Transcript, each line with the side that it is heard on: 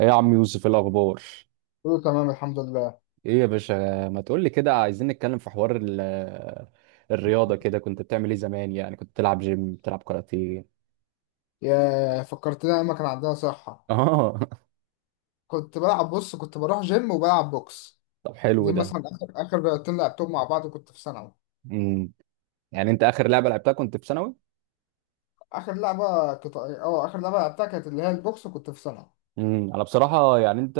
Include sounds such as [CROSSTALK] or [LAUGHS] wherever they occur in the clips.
right: ايه يا عم يوسف، إيه الاخبار؟
left: كله تمام الحمد لله.
right: ايه يا باشا؟ ما تقول لي كده، عايزين نتكلم في حوار الرياضه. كده كنت بتعمل ايه زمان؟ يعني كنت بتلعب جيم، بتلعب كاراتيه؟
left: يا فكرتني ايام ما كان عندنا صحة.
right: اه. [LAUGHS]
left: كنت بلعب، بص كنت بروح جيم وبلعب بوكس.
right: طب حلو
left: دي
right: ده.
left: مثلا اخر اخر لعبتين لعبتهم مع بعض، كنت في ثانوي.
right: امم. يعني انت اخر لعبه لعبتها كنت في ثانوي؟
left: اخر لعبة لعبتها كانت اللي هي البوكس، وكنت في ثانوي.
right: امم، انا بصراحه يعني انت،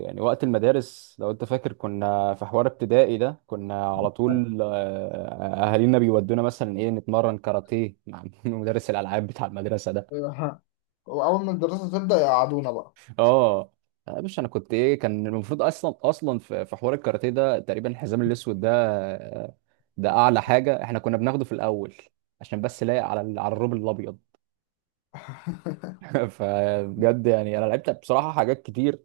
right: يعني وقت المدارس لو انت فاكر كنا في حوار ابتدائي ده، كنا على طول اهالينا بيودونا مثلا ايه، نتمرن كاراتيه مع [LAUGHS] مدرس الالعاب بتاع المدرسه ده.
left: أيوة. واول ما الدراسة تبدأ يقعدونا بقى.
right: اه، مش انا كنت ايه، كان المفروض اصلا في حوار الكاراتيه ده تقريبا الحزام الاسود ده، آه، ده اعلى حاجه احنا كنا بناخده في الاول، عشان بس لايق على على الروب الابيض. [LAUGHS] فبجد يعني انا لعبت بصراحه حاجات كتير.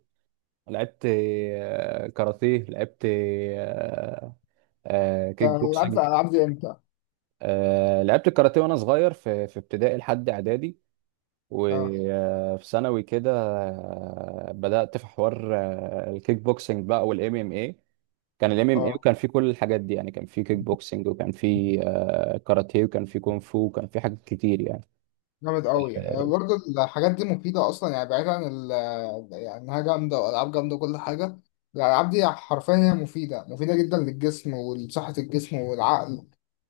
right: لعبت كاراتيه، لعبت
left: انت
right: كيك
left: لعبت
right: بوكسنج.
left: الالعاب دي امتى؟
right: لعبت الكاراتيه وانا صغير في ابتدائي لحد اعدادي،
left: اه،
right: وفي ثانوي كده بدأت في حوار الكيك بوكسنج بقى والام ام اي. كان الام ام اي،
left: اه
right: وكان في كل الحاجات دي يعني، كان في كيك بوكسنج، وكان في كاراتيه، وكان في كونغ فو، وكان في حاجات كتير يعني.
left: جامد قوي. برضه الحاجات دي مفيدة أصلا، يعني بعيد عن يعني إنها جامدة وألعاب جامدة وكل حاجة. الألعاب دي حرفيا هي مفيدة مفيدة جدا للجسم ولصحة الجسم والعقل.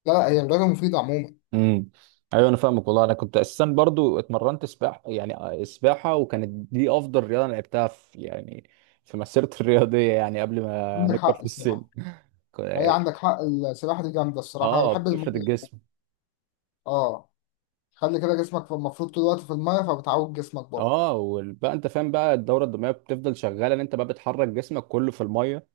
left: لا لا، هي رياضة مفيدة عموما.
right: امم، ايوه انا فاهمك والله. انا كنت اساسا برضو اتمرنت سباحه، يعني سباحه، وكانت دي افضل رياضه انا لعبتها في، يعني في مسيرتي [LAUGHS] الرياضيه يعني قبل ما
left: عندك
right: نكبر
left: حق
right: في السن.
left: الصراحة. هي
right: ك-
left: عندك حق، السباحة دي جامدة الصراحة، أنا
right: اه،
left: بحب المية.
right: بتفرد الجسم.
left: اه. خلي كده جسمك المفروض طول الوقت في المية، فبتعود جسمك برضه.
right: اه، وبقى انت فاهم بقى الدوره الدمويه بتفضل شغاله، ان انت بقى بتحرك جسمك كله في الميه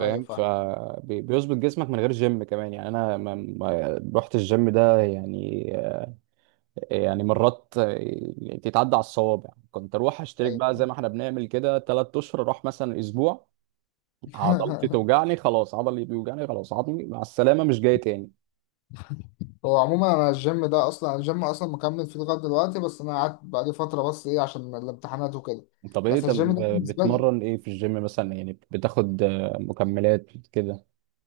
left: أيوة فاهم.
right: فبيظبط جسمك من غير جيم كمان يعني. انا ما رحت الجيم ده يعني، يعني مرات تتعدى على الصوابع. كنت اروح اشترك
left: أيوة.
right: بقى زي ما احنا بنعمل كده ثلاث اشهر، اروح مثلا اسبوع، عضلتي
left: [LAUGHS]
right: توجعني خلاص، عضلي بيوجعني خلاص، عضلي مع السلامه مش جاي تاني.
left: هو عموما انا الجيم ده اصلا، الجيم اصلا مكمل فيه لغايه دلوقتي، بس انا قعدت بقالي فتره، بس ايه عشان الامتحانات وكده.
right: طب ايه؟
left: بس
right: طب
left: الجيم ده بالنسبه لي.
right: بتمرن ايه في الجيم مثلا؟ يعني بتاخد مكملات كده؟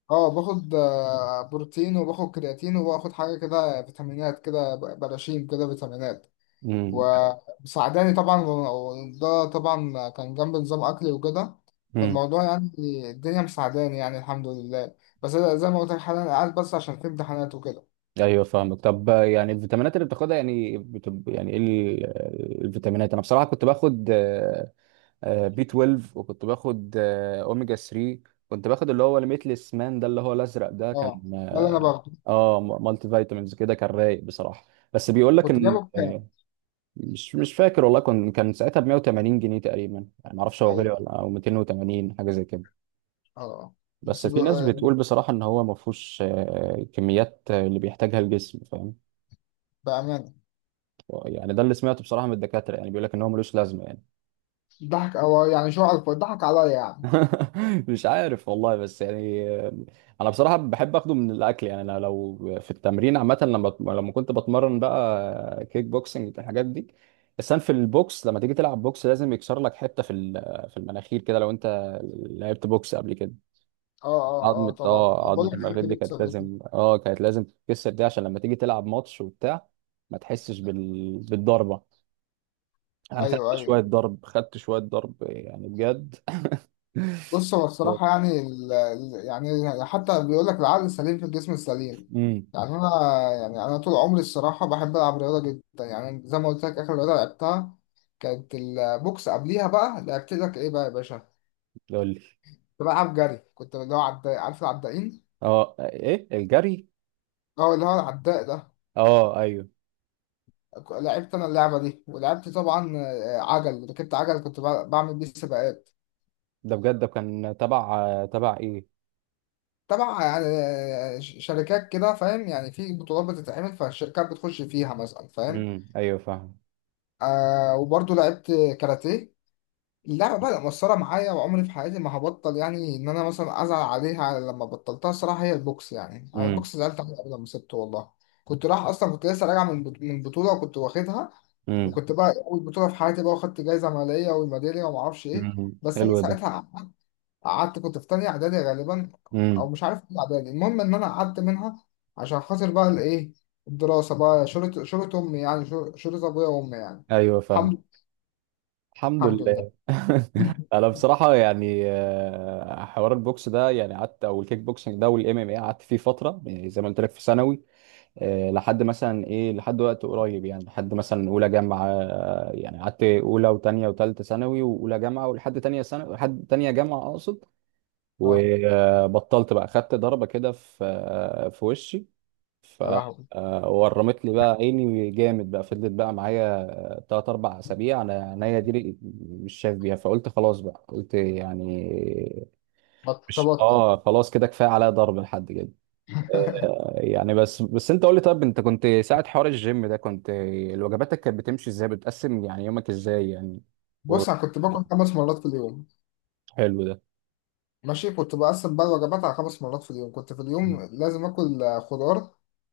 left: اه، باخد بروتين وباخد كرياتين وباخد حاجه كده فيتامينات، كده براشيم كده فيتامينات.
right: امم.
left: ومساعداني طبعا، وده طبعا كان جنب نظام اكلي وكده.
right: امم.
left: فالموضوع يعني، الدنيا مساعداني يعني الحمد لله. بس أنا زي ما قلت لك حاليا قاعد، بس عشان في امتحانات وكده.
right: ايوه فاهمك. طب يعني الفيتامينات اللي بتاخدها يعني يعني ايه الفيتامينات؟ انا بصراحه كنت باخد بي 12، وكنت باخد اوميجا 3. كنت باخد اللي هو الميتلس مان ده، اللي هو الازرق ده
left: اه،
right: كان.
left: ده اللي انا باخده.
right: اه، مالتي فيتامينز كده كان رايق بصراحه، بس بيقول لك
left: كنت
right: ان
left: جايبه بكام؟
right: مش فاكر والله. كان ساعتها ب 180 جنيه تقريبا يعني، ما اعرفش هو غالي
left: ايوه.
right: ولا، او 280 حاجه زي كده.
left: اه،
right: بس
left: بس
right: في ناس بتقول بصراحه ان هو ما فيهوش كميات اللي بيحتاجها الجسم
left: بأمانة.
right: يعني. ده اللي سمعته بصراحة من الدكاترة، يعني بيقول لك ان هو ملوش لازمة يعني.
left: ضحك، أو يعني شو عارف، ضحك عليا يعني.
right: [LAUGHS] مش عارف والله، بس يعني انا بصراحة بحب اخده من الاكل يعني. انا لو في التمرين عامة لما لما كنت بتمرن بقى كيك بوكسنج الحاجات دي، السن في البوكس لما تيجي تلعب بوكس لازم يكسر لك حتة في في المناخير كده. لو انت لعبت بوكس قبل كده،
left: اه اه اه،
right: عظمة،
left: طبعا
right: اه،
left: بقول
right: عظمة
left: لك
right: المناخير
left: ممكن
right: دي كانت
left: يكسب ده كله.
right: لازم، اه، كانت لازم تتكسر دي، عشان لما تيجي تلعب ماتش وبتاع ما تحسش بالضربة. انا خدت
left: ايوه
right: شويه
left: ايوه.
right: ضرب، خدت شويه ضرب يعني بجد.
left: بص، هو الصراحة
right: [LAUGHS]
left: يعني يعني حتى بيقول لك العقل السليم في الجسم السليم.
right: امم.
left: يعني أنا، يعني أنا طول عمري الصراحة بحب ألعب رياضة جدا، يعني زي ما قلت لك آخر رياضة لعبتها كانت البوكس. قبليها بقى لعبت لك إيه بقى يا باشا؟
right: قول لي.
left: كنت بلعب جري، كنت اللي هو عداء، عارف العدائين؟
right: اه، ايه الجري؟
left: اه، اللي هو العداء ده.
right: اه، ايوه.
left: لعبت انا اللعبه دي، ولعبت طبعا عجل، ركبت عجل كنت بعمل بيه سباقات.
right: ده بجد ده، كان تبع ايه؟
left: طبعا يعني شركات كده، فاهم، يعني في بطولات بتتعمل فالشركات بتخش فيها مثلا، فاهم.
right: امم، ايوه فاهم.
left: آه، وبرضه لعبت كاراتيه. اللعبه بقى مؤثره معايا، وعمري في حياتي ما هبطل يعني، ان انا مثلا ازعل عليها لما بطلتها الصراحه هي البوكس، يعني أنا
right: امم.
left: البوكس زعلت عليها قبل ما سبته والله. كنت رايح اصلا، كنت لسه راجع من بطوله وكنت واخدها.
right: امم.
left: وكنت بقى اول بطوله في حياتي بقى، وخدت جايزه ماليه والميداليه وما اعرفش ايه.
right: امم،
left: بس انا
right: حلو ده.
left: ساعتها قعدت. كنت في تانية اعدادي غالبا، او
right: امم،
left: مش عارف ايه اعدادي، المهم ان انا قعدت منها عشان خاطر بقى الايه، الدراسه بقى شرط شرط امي يعني، شرط ابويا وامي يعني.
right: ايوه فاهم.
left: الحمد.
right: الحمد
left: الحمد لله.
right: لله. [LAUGHS]
left: [LAUGHS]
right: انا بصراحه يعني حوار البوكس ده يعني قعدت، او الكيك بوكسنج ده والام ام اي قعدت فيه فتره، يعني زي ما قلت لك في ثانوي. لحد مثلا ايه، لحد وقت قريب يعني، لحد مثلا اولى جامعه، يعني قعدت اولى وتانية وتالتة ثانوي واولى جامعه، ولحد تانية ثانوي، لحد تانية جامعه اقصد.
left: اه
right: وبطلت بقى، خدت ضربه كده في، في وشي. ف،
left: يا لهوي.
right: ورمت لي بقى عيني جامد، بقى فضلت بقى معايا تلات أربع أسابيع، أنا عينيا دي مش شايف بيها، فقلت خلاص بقى، قلت يعني مش،
left: تبطل.
right: آه، خلاص كده، كفاية عليا ضرب لحد كده.
left: [LAUGHS]
right: يعني بس، بس انت قول لي، طب انت كنت ساعة حوار الجيم ده، كنت وجباتك كانت بتمشي ازاي؟ بتقسم يعني يومك ازاي يعني؟ و...
left: بص، انا كنت باكل 5 مرات في اليوم.
right: حلو ده.
left: ماشي، كنت بقسم بقى الوجبات على 5 مرات في اليوم، كنت في اليوم لازم آكل خضار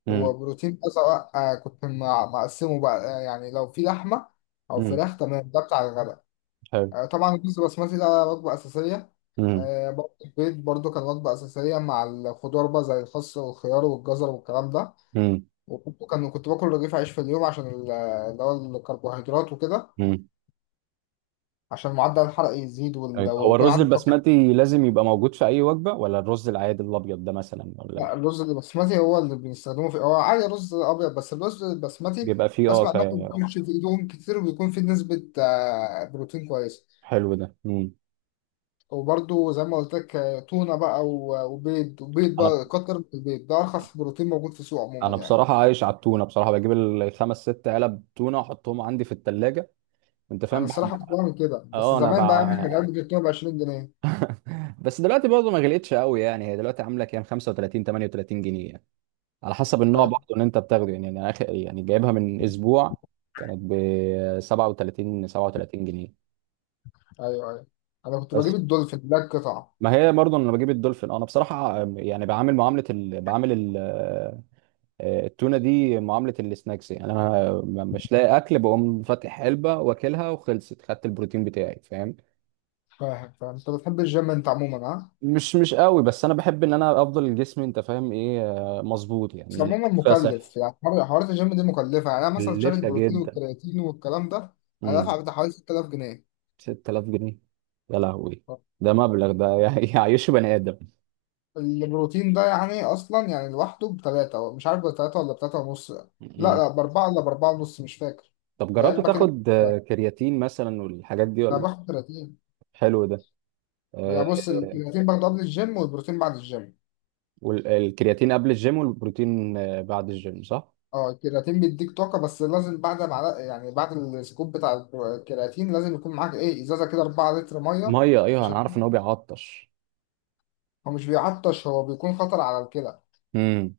right: امم.
left: وبروتين أزرق، كنت مقسمه بقى، يعني لو في لحمة أو
right: امم.
left: فراخ تمام ده بتاع الغداء.
right: حلو.
left: طبعا الرز البسمتي ده وجبة أساسية.
right: امم.
left: برضه البيض برضه كان وجبة أساسية مع الخضار بقى، زي الخس والخيار والجزر والكلام ده.
right: امم.
left: وكنت كان كنت باكل رغيف عيش في اليوم عشان اللي هو الكربوهيدرات وكده،
right: امم.
left: عشان معدل الحرق يزيد
right: أيوة. هو
left: ويكون
right: الرز
left: عندي طاقة.
right: البسمتي لازم يبقى موجود في اي وجبة، ولا الرز العادي الابيض ده مثلا، ولا
left: لا، الرز البسمتي هو اللي بيستخدموه في، هو عادي رز ابيض، بس الرز البسمتي
right: بيبقى فيه اه
left: بسمع انه ما بيكونش في ايدهم كتير، وبيكون في نسبة بروتين كويسة.
right: حلو ده. امم.
left: وبرده زي ما قلت لك تونة بقى وبيض،
right: انا،
left: بقى كتر من البيض ده ارخص بروتين موجود في السوق عموما
right: انا
left: يعني.
right: بصراحة عايش على التونة بصراحة، بجيب الخمس ست علب تونة احطهم عندي في التلاجة، انت
left: انا
right: فاهم، بحب.
left: الصراحة كنت بعمل كده، بس
right: اه، انا
left: زمان بقى احنا كنا بنجيب ب 20 جنيه.
right: بس دلوقتي برضه ما غلقتش قوي يعني، هي دلوقتي عامله كام، 35، 38 جنيه يعني، على حسب النوع
left: ايوه
right: برضه اللي انت بتاخده يعني. انا اخر يعني جايبها من اسبوع، كانت ب 37 جنيه.
left: ايوه ايوه. انا كنت
right: بس
left: بجيب الدولفين ده القطع.
right: ما هي برضه انا بجيب الدولفين. انا بصراحه يعني بعامل معامله بعامل التونه دي معامله السناكس يعني. انا مش لاقي اكل، بقوم فاتح علبه واكلها وخلصت، خدت البروتين بتاعي فاهم.
left: فاهم؟ فانت بتحب الجيم انت عموما.
right: مش قوي، بس انا بحب ان انا افضل جسمي، انت فاهم ايه، مظبوط
left: بس
right: يعني،
left: عموما
right: فاصح.
left: مكلف، يعني حوارات الجيم دي مكلفة، يعني أنا مثلا شاري
right: لفة
left: البروتين
right: جدا.
left: والكرياتين والكلام ده. أنا
right: امم.
left: دافع بتاع حوالي 6,000 جنيه.
right: 6,000 جنيه! يا لهوي! ده مبلغ ده [LAUGHS] يعيش بني آدم.
left: البروتين ده يعني أصلا يعني لوحده بتلاتة، مش عارف بتلاتة ولا بتلاتة ونص، لا
right: امم.
left: لا بأربعة ولا بأربعة ونص، مش فاكر.
right: طب جربت
left: العلبة كده.
right: تاخد كرياتين مثلا والحاجات دي
left: أنا
right: ولا؟
left: باخد كرياتين.
right: حلو ده. آه،
left: يعني بص، الكرياتين باخده قبل الجيم، والبروتين بعد الجيم.
right: والكرياتين قبل الجيم والبروتين بعد الجيم صح؟
left: اه، الكرياتين بيديك طاقة، بس لازم بعد معلقة، يعني بعد السكوب بتاع الكرياتين لازم يكون معاك ايه، ازازة كده 4 لتر مية.
right: ميه، ايوه انا
left: عشان،
right: عارف ان هو بيعطش.
left: هو مش بيعطش، هو بيكون خطر على الكلى،
right: امم.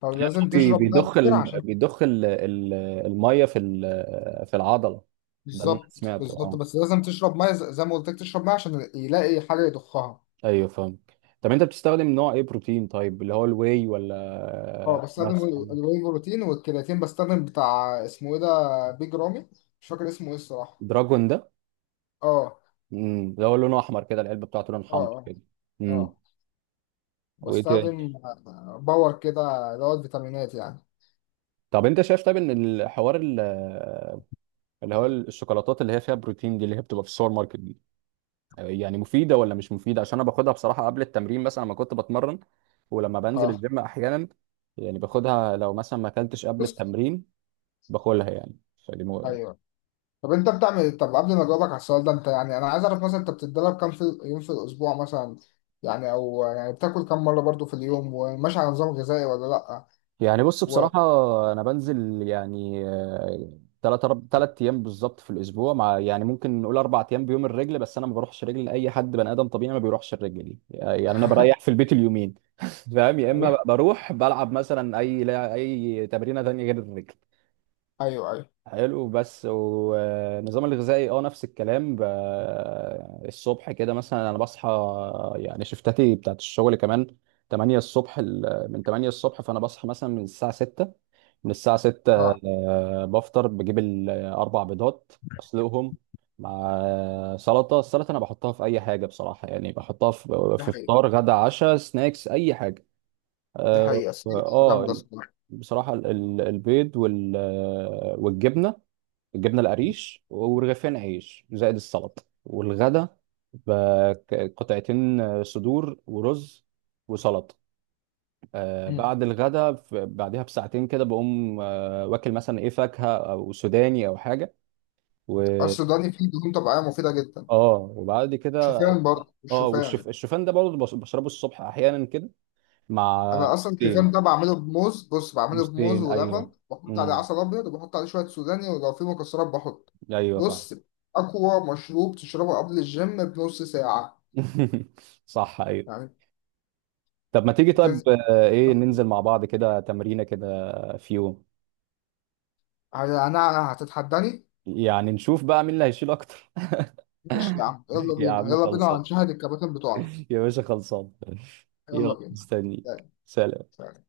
left: فلازم تشرب ميه
right: بيضخ
left: كتير عشان.
right: بيضخ الميه في في العضله. ده اللي انا
left: بالظبط.
right: سمعته
left: بالظبط،
right: اه.
left: بس لازم تشرب ميه زي ما قلت لك تشرب ميه عشان يلاقي حاجه يضخها.
right: ايوه فاهم. طب انت بتستخدم نوع ايه بروتين طيب؟ اللي هو الواي،
left: اه،
right: ولا
left: بستخدم
right: مثلا
left: الواي بروتين، والكرياتين بستخدم بتاع اسمه ايه ده، بيج رامي. مش فاكر اسمه ايه الصراحه.
right: دراجون ده؟
left: اه
right: امم. ده هو لونه احمر كده، العلبه بتاعته لون
left: اه
right: حمر
left: اه
right: كده. امم.
left: اه.
right: وايه تاني؟
left: بستخدم باور كده اللي هو الفيتامينات يعني.
right: طب انت شايف طيب ان الحوار اللي هو الشوكولاتات اللي هي فيها بروتين دي، اللي هي بتبقى في السوبر ماركت دي، يعني مفيده ولا مش مفيده؟ عشان انا باخدها بصراحه قبل التمرين مثلا لما كنت بتمرن، ولما بنزل
left: اه.
right: الجيم احيانا يعني، باخدها لو مثلا ما اكلتش قبل
left: بص.
right: التمرين، باكلها يعني.
left: ايوه. طب انت بتعمل ايه؟ طب قبل ما اجاوبك على السؤال ده، انت يعني، انا عايز اعرف مثلا انت بتتدرب كام في يوم في الاسبوع مثلا، يعني او يعني بتاكل كام مره برضو في اليوم وماشي على نظام غذائي ولا لا.
right: يعني بص
left: و...
right: بصراحة، أنا بنزل يعني ثلاث ثلاث أيام بالظبط في الأسبوع، مع يعني ممكن نقول أربع أيام بيوم الرجل. بس أنا ما بروحش رجل، لأي حد بني آدم طبيعي ما بيروحش الرجل دي يعني. أنا اه بريح في البيت اليومين. [LAUGHS] فاهم، يا إما
left: ايوه
right: بروح بلعب مثلا أي، لا، أي تمرينة تانية غير الرجل.
left: ايوه ايوه،
right: حلو. بس والنظام الغذائي أه نفس الكلام. الصبح كده مثلا أنا بصحى، يعني شفتاتي بتاعت الشغل كمان 8 الصبح. من 8 الصبح، فأنا بصحى مثلا من الساعة 6، من الساعة 6
left: اه.
right: بفطر، بجيب الأربع بيضات، أسلقهم مع سلطة. السلطة أنا بحطها في أي حاجة بصراحة، يعني بحطها في
left: ده
right: في
left: حقيقي.
right: فطار، غدا، عشاء، سناكس، أي حاجة.
left: ده
right: آه
left: حقيقي، أصل هي
right: آه،
left: جامده الصراحه.
right: بصراحة البيض والجبنة، الجبنة القريش ورغيفين عيش زائد السلطة. والغدا بقطعتين صدور ورز وسلطة.
left: أمم.
right: بعد الغداء، بعدها بساعتين كده بقوم واكل مثلا ايه، فاكهة او سوداني او حاجة. و
left: اصل السوداني فيه دهون طبيعيه مفيده جدا.
right: اه وبعد كده
left: شوفان، برضو
right: اه،
left: الشوفان.
right: الشوفان ده برضه بشربه الصبح احيانا كده، مع
left: انا اصلا الشوفان
right: موزتين.
left: ده بعمله بموز، بص بعمله بموز
right: موزتين، ايوه.
left: ولبن، بحط عليه
right: امم،
left: عسل ابيض، وبحط عليه شويه سوداني، ولو في مكسرات بحط.
right: ايوه فعلا.
left: بص، اقوى مشروب تشربه قبل الجيم بنص ساعه.
right: [LAUGHS] صح ايوه.
left: يعني.
right: طب ما تيجي طيب
left: تنزل.
right: ايه، ننزل
left: تحدي.
right: مع بعض كده تمرينة كده في يوم،
left: انا هتتحداني.
right: يعني نشوف بقى مين اللي هيشيل اكتر. [LAUGHS]
left: ماشي يا عم، يلا
right: يا
left: بينا
right: عم
left: يلا بينا،
right: خلصان.
left: هنشاهد الكباتن بتوعنا.
right: [LAUGHS] يا باشا خلصان. يلا
left: يلا بينا.
right: مستنيك، سلام.
left: يلا.